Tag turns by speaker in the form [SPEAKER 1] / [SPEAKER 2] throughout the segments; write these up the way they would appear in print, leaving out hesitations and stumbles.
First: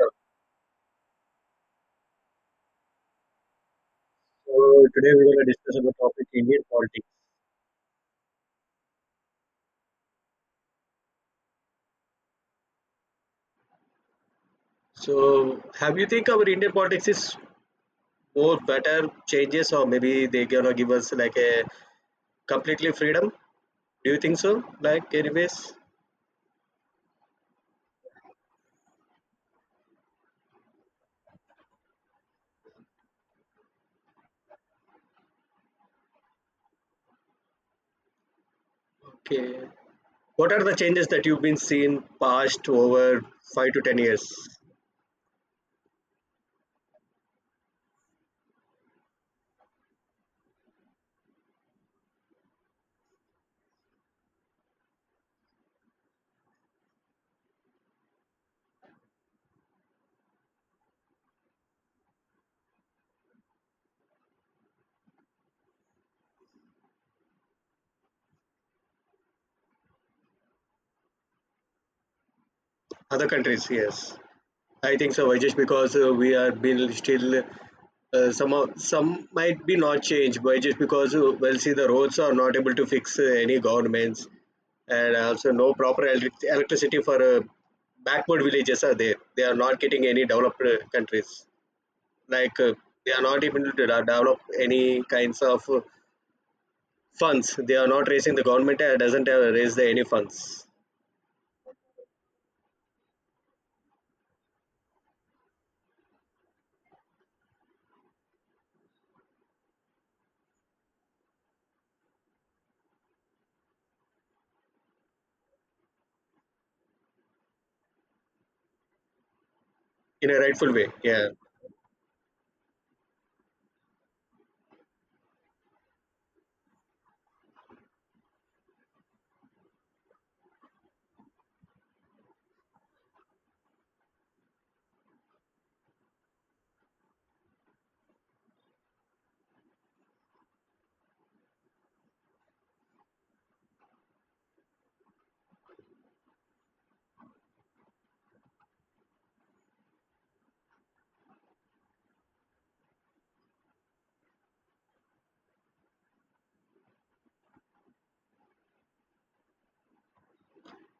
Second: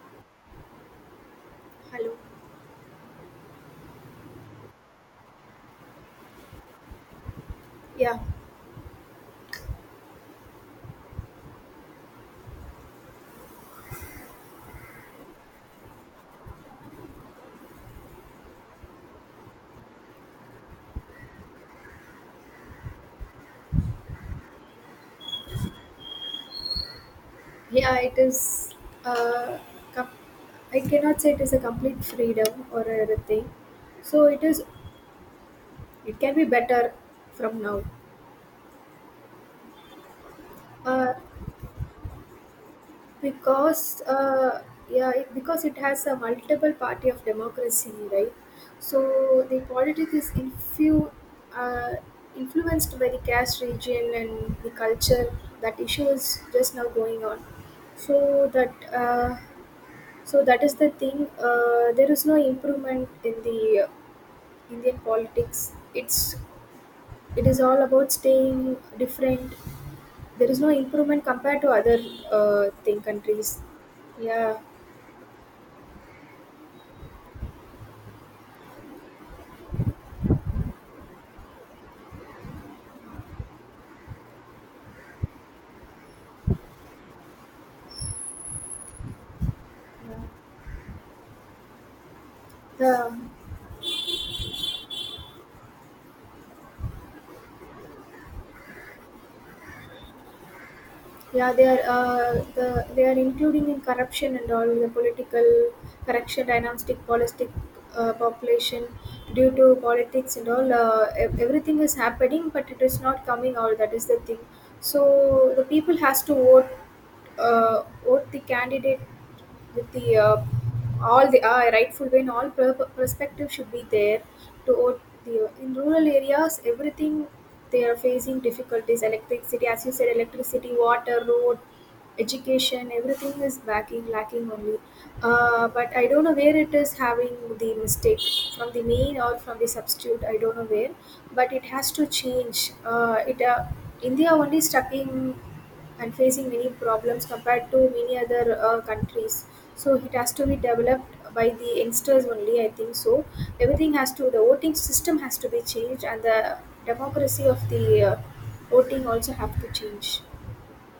[SPEAKER 1] Uh,
[SPEAKER 2] Hello.
[SPEAKER 1] So today we're going to discuss about topic Indian politics.
[SPEAKER 2] Yeah.
[SPEAKER 1] So have you think our Indian politics is more better changes, or maybe they gonna give us like a completely freedom? Do you think so? Like anyways,
[SPEAKER 2] Yeah, it is uh com- I cannot say it is a complete freedom or everything. So it is it can be better from now.
[SPEAKER 1] okay. What are the changes
[SPEAKER 2] Uh
[SPEAKER 1] that you've been seeing past over five to ten
[SPEAKER 2] because
[SPEAKER 1] years?
[SPEAKER 2] yeah, it, because it has a multiple party of democracy, right? So the politics is infu. Uh, influenced by the caste region and the culture. That issue is just now going on so that So that is the thing. There is no improvement in the Indian politics. It is all about staying different. There is no improvement compared to other thing
[SPEAKER 1] Other
[SPEAKER 2] countries.
[SPEAKER 1] countries, yes.
[SPEAKER 2] Yeah,
[SPEAKER 1] I think so, just because we are been still, some of, some might be not changed, but just because well, see the roads are not able to fix any governments, and also no proper electricity for backward villages are there. They are not getting any developed countries. Like they
[SPEAKER 2] the
[SPEAKER 1] are not able to develop any kinds of funds. They are not raising. The government doesn't have raise the any funds
[SPEAKER 2] yeah, they are they are including in corruption and all the political correction, dynastic politic, population due to politics and all. Everything is happening, but it is not coming out. That is the thing, so the people has to vote what the candidate with the
[SPEAKER 1] in a rightful way. Yeah.
[SPEAKER 2] all the rightful way and all perspective should be there to vote the in rural areas. Everything they are facing difficulties, electricity as you said, electricity, water, road, education, everything is lacking only. But I don't know where it is having the mistake, from the main or from the substitute, I don't know where, but it has to change. It India only stuck in and facing many problems compared to many other countries. So it has to be developed by the youngsters only. I think so. Everything has to the voting system has to be changed, and the democracy of the uh, voting also have to change.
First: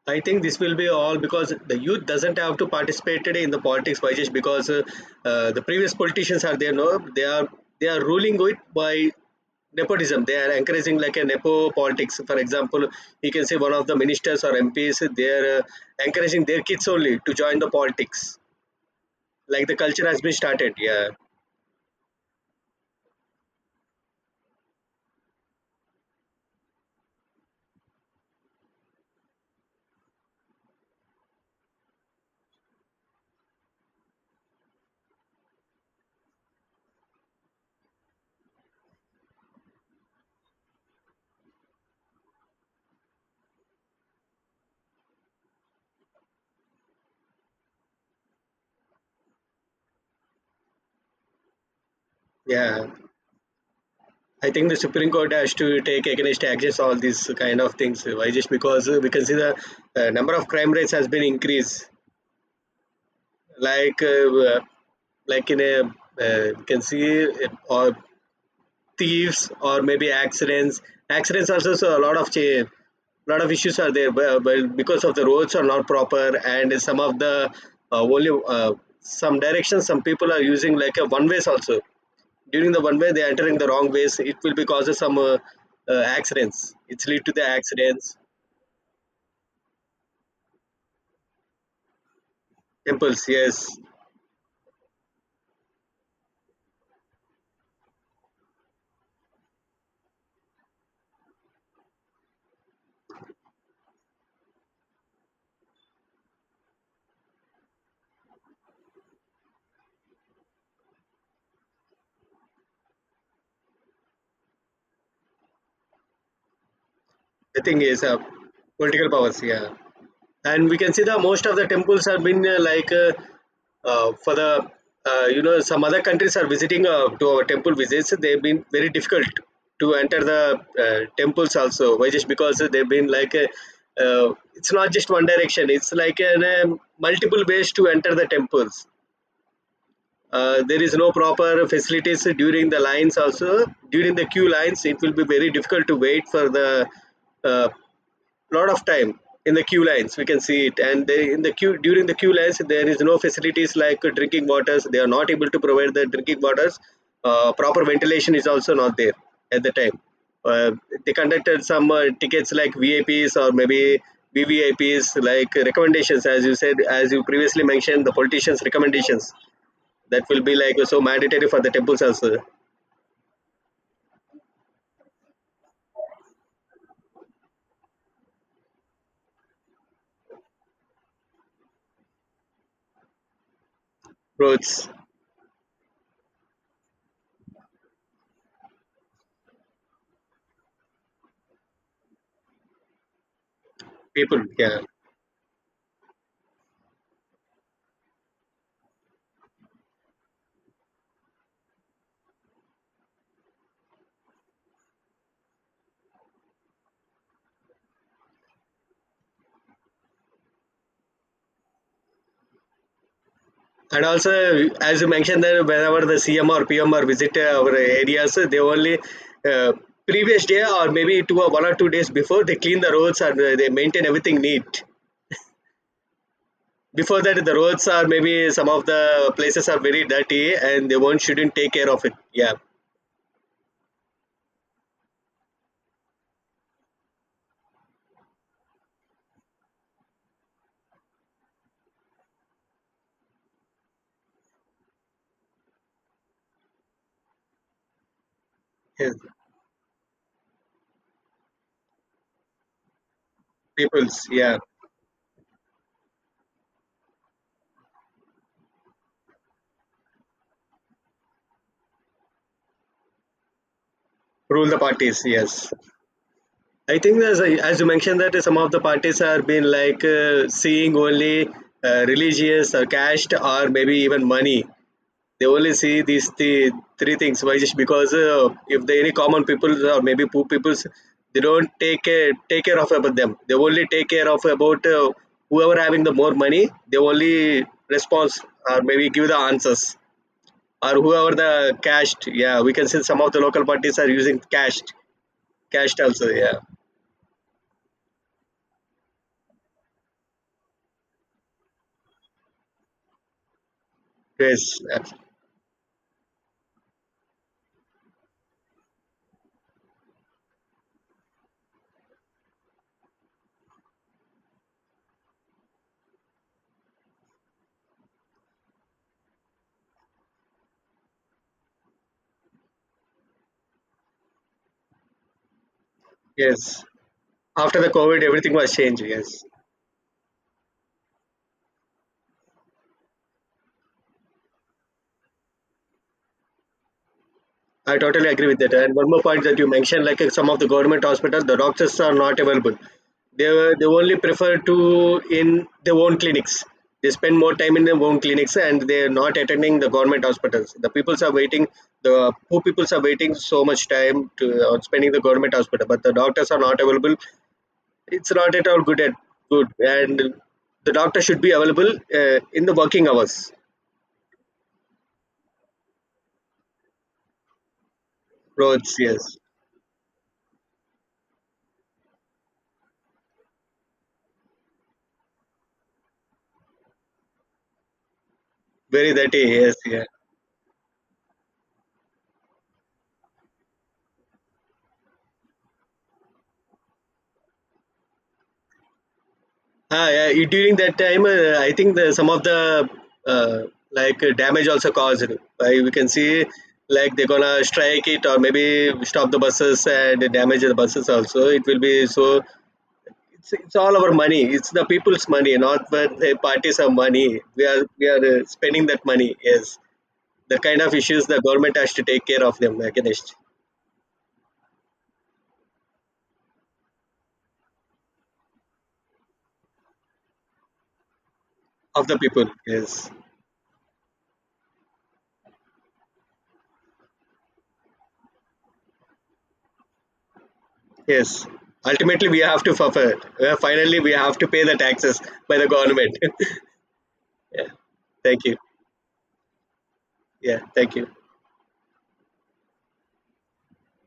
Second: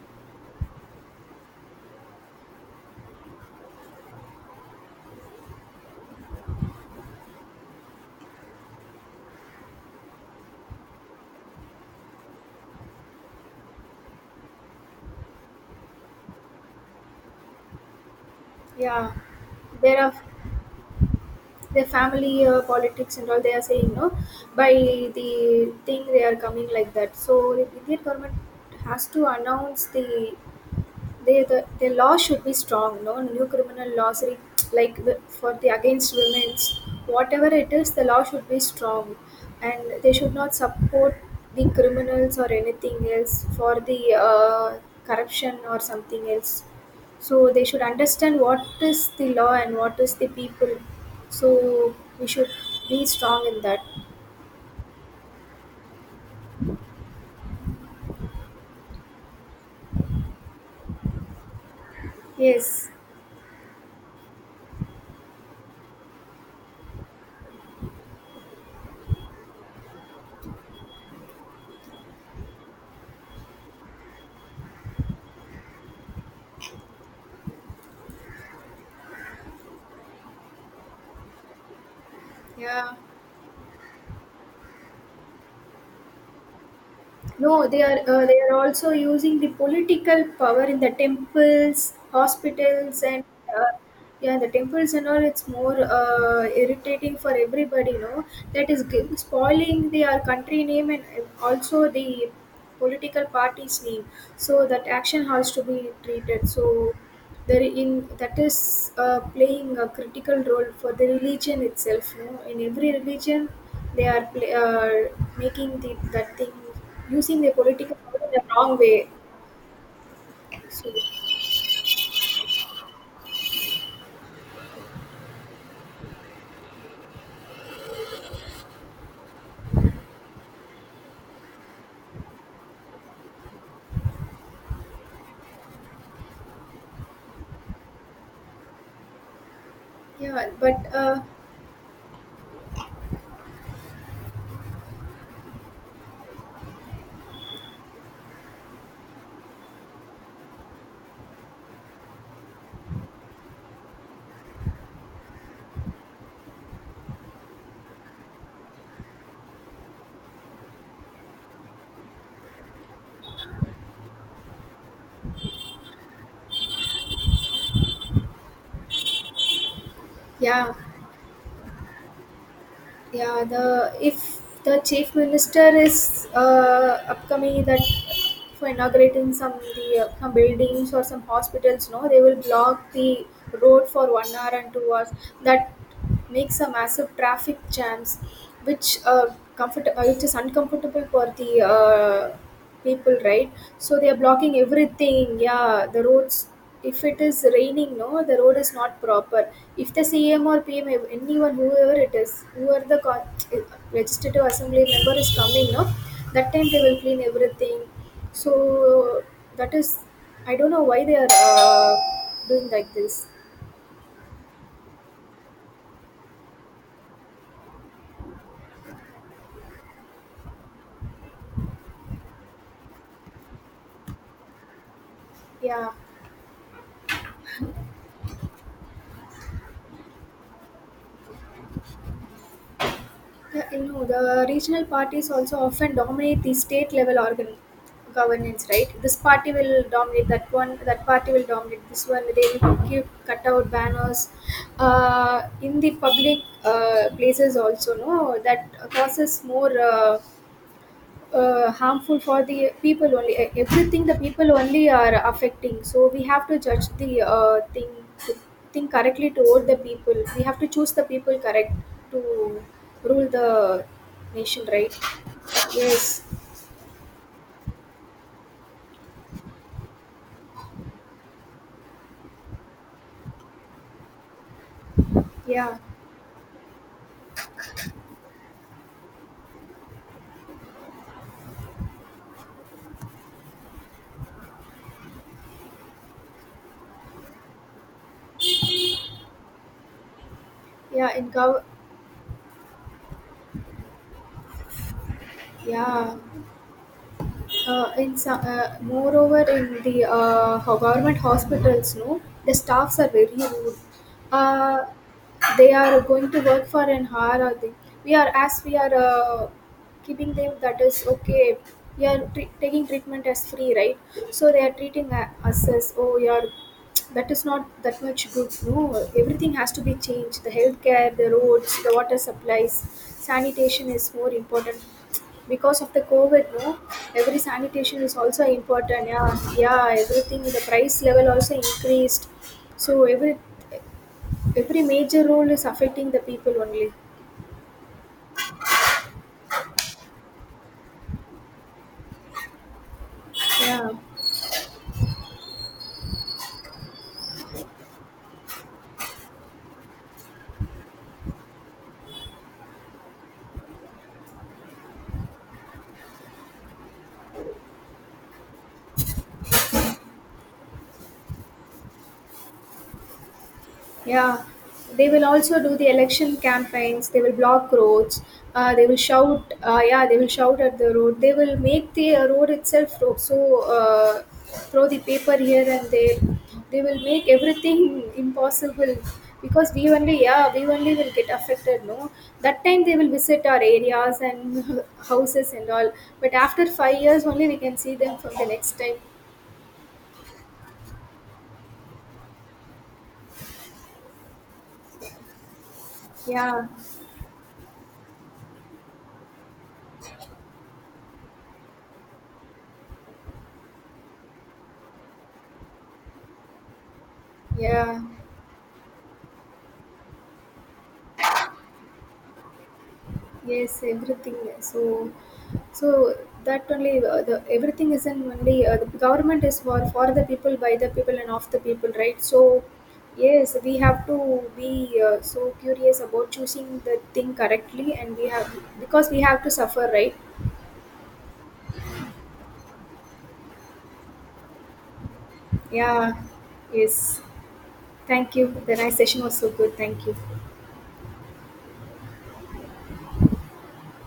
[SPEAKER 1] I think this will be all because the youth doesn't have to participate today in the politics, by just because the previous politicians are there. No, they are ruling it by nepotism. They are encouraging like a nepo politics. For example, you can say one of the ministers or MPs they are encouraging their kids only to join the politics.
[SPEAKER 2] Yeah,
[SPEAKER 1] Like the
[SPEAKER 2] there
[SPEAKER 1] culture
[SPEAKER 2] are
[SPEAKER 1] has been started. Yeah,
[SPEAKER 2] their family politics and all. They are saying no by the thing they are coming like that. So the Indian government has to announce the law should be strong. No new criminal laws, like for the against women's, whatever it is, the law should be strong, and they should not support the criminals or anything else for the corruption or something else. So they should understand what is the law and what is the people. So we should
[SPEAKER 1] yeah.
[SPEAKER 2] be strong in that.
[SPEAKER 1] I think the Supreme Court has to take against actions all these kind of things. Why? Just because we can see the number of crime rates has been increased,
[SPEAKER 2] Yes.
[SPEAKER 1] like uh, like in a you can see it, or thieves, or maybe accidents are also a lot of change, lot of issues are there, but because of the roads are not proper, and some of the only some directions, some people are using like a one ways also. During the
[SPEAKER 2] Yeah.
[SPEAKER 1] one way they are entering the wrong ways, it will be causes some accidents. It's lead to the
[SPEAKER 2] No,
[SPEAKER 1] accidents.
[SPEAKER 2] they are also using the political power in the temples, hospitals, and
[SPEAKER 1] Impulse, yes.
[SPEAKER 2] uh, yeah, the temples and all. It's more irritating for everybody, no? That is spoiling the our country name and also the political party's name. So that action has to be treated. So there in that is playing a critical role for the religion itself. No, in every religion, they are making the that thing using their
[SPEAKER 1] The thing
[SPEAKER 2] political
[SPEAKER 1] is,
[SPEAKER 2] power in the wrong
[SPEAKER 1] political
[SPEAKER 2] way.
[SPEAKER 1] powers, yeah. And we
[SPEAKER 2] So
[SPEAKER 1] can see that most of the temples have been like for the some other countries are visiting to our temple visits. They've been very difficult to enter the temples also. Why? Just because they've been like it's not just one direction. It's like an, multiple ways to enter the temples.
[SPEAKER 2] yeah, but
[SPEAKER 1] There is no
[SPEAKER 2] uh,
[SPEAKER 1] proper facilities during the lines also. During the queue lines it will be very difficult to wait for the uh, lot of time in the queue lines, we can see it. And they, in the queue, during the queue lines, there is no facilities like drinking waters. They are not able to provide the drinking waters. Proper ventilation is also not there at the time. uh, they conducted some tickets like vaps, or maybe vvips, like recommendations. As you said, as you previously mentioned, the politicians recommendations, that will be
[SPEAKER 2] yeah,
[SPEAKER 1] like so mandatory for the temples also.
[SPEAKER 2] yeah. The if the chief minister is upcoming that for inaugurating some the some buildings or some hospitals, no, they will block the road for 1 hour and
[SPEAKER 1] Roads,
[SPEAKER 2] 2 hours. That makes a massive traffic jams, which comfort which is uncomfortable for the people, right? So they are
[SPEAKER 1] people,
[SPEAKER 2] blocking
[SPEAKER 1] yeah.
[SPEAKER 2] everything, yeah, the roads. If it is raining no, the road is not proper. If the cm or pm anyone whoever it is, whoever the legislative assembly member is coming no, that time they will clean everything. So that is, I don't know why they are doing like this.
[SPEAKER 1] And also, as you mentioned, that whenever the CM or PM or visit our areas, they only uh, previous day or maybe 2 or 1 or 2 days before, they clean the roads and they maintain everything neat.
[SPEAKER 2] Yeah.
[SPEAKER 1] Before that, the roads are maybe some of the places are very dirty, and they won't shouldn't take care of it. Yeah.
[SPEAKER 2] Yeah, you know, the regional parties also often dominate the state level organ governance, right? This party will dominate that one, that party will dominate this one. They will give cut out banners in the public places also, no? That
[SPEAKER 1] Yes.
[SPEAKER 2] causes more. Harmful for the people only. Everything the
[SPEAKER 1] Peoples.
[SPEAKER 2] people
[SPEAKER 1] Yeah,
[SPEAKER 2] only are affecting, so we have to judge the uh, thing correctly. Toward the people, we have to choose the people correct to rule the nation,
[SPEAKER 1] rule the
[SPEAKER 2] right?
[SPEAKER 1] parties. Yes,
[SPEAKER 2] Yes.
[SPEAKER 1] I think as you mentioned that some of the parties are been like seeing only religious or caste or maybe even money. They only
[SPEAKER 2] yeah
[SPEAKER 1] see these, the three things. Why? Just because if they any common people or maybe poor peoples, they don't take care of about them. They only take care of about whoever having the more money. They only response, or maybe give the answers, or
[SPEAKER 2] yeah in
[SPEAKER 1] whoever the
[SPEAKER 2] gov-
[SPEAKER 1] cashed. Yeah, we can see some of the local parties are using cashed
[SPEAKER 2] yeah
[SPEAKER 1] also. Yeah.
[SPEAKER 2] In some, moreover in the uh, government hospitals no, the staffs are very rude. uh,
[SPEAKER 1] Yes.
[SPEAKER 2] they are going to work for an hour or they, we are as we are keeping them, that is okay. We are taking treatment as free, right? So they are treating us as oh you are, that is not that much good no. Everything has to be changed, the healthcare, the roads, the water supplies. Sanitation is more important because of the COVID, no,
[SPEAKER 1] Yes.
[SPEAKER 2] every
[SPEAKER 1] After the
[SPEAKER 2] sanitation is
[SPEAKER 1] COVID,
[SPEAKER 2] also
[SPEAKER 1] everything was changed.
[SPEAKER 2] important. Yeah,
[SPEAKER 1] Yes.
[SPEAKER 2] yeah, everything. The price level also increased. So every major role is affecting the people only.
[SPEAKER 1] I totally agree with that. And one more point that you mentioned, like some of the government hospitals, the doctors are not available. They
[SPEAKER 2] Yeah.
[SPEAKER 1] only prefer to in their own clinics. They spend more time in their own clinics, and they are not attending the government hospitals. The peoples are waiting. The poor peoples are waiting so much time to spending the government hospital, but the doctors are not available. It's not at all good. At good, and the doctor should be available in the working hours.
[SPEAKER 2] Yeah, they will also do the election campaigns. They will block roads. They
[SPEAKER 1] Roads,
[SPEAKER 2] will
[SPEAKER 1] yes,
[SPEAKER 2] shout. Yeah, they will shout at the road. They will make the road itself ro- so throw the paper here and there. They will make everything impossible
[SPEAKER 1] very dirty,
[SPEAKER 2] because
[SPEAKER 1] yes,
[SPEAKER 2] we
[SPEAKER 1] yeah.
[SPEAKER 2] only, yeah, we only will get affected. No, that time they will visit our areas and houses and all. But after 5 years only we can see them from the next time.
[SPEAKER 1] Ah, yeah, during that time, I think the, some of the uh, like damage also caused. Like we can see,
[SPEAKER 2] Yeah,
[SPEAKER 1] like they're gonna strike it or maybe stop the buses and damage the buses also. It will be so. It's all our money. It's the people's money, not what the parties have money. We are
[SPEAKER 2] yeah.
[SPEAKER 1] we are spending that money. Yes, the kind of issues the government has to take care of them against
[SPEAKER 2] Yes, everything. So, so that only the everything is in only the government is for the people, by the people, and of the people,
[SPEAKER 1] of the
[SPEAKER 2] right? So,
[SPEAKER 1] people. Yes,
[SPEAKER 2] yes, we have to be so curious about choosing the thing correctly, and we have because we have to suffer, right?
[SPEAKER 1] yes. Ultimately, we have to suffer. Finally, we have to pay the taxes by the
[SPEAKER 2] Yeah.
[SPEAKER 1] government.
[SPEAKER 2] Yes.
[SPEAKER 1] Yeah.
[SPEAKER 2] Thank
[SPEAKER 1] Thank
[SPEAKER 2] you.
[SPEAKER 1] you.
[SPEAKER 2] The nice session was so good. Thank you.
[SPEAKER 1] Yeah. Thank you.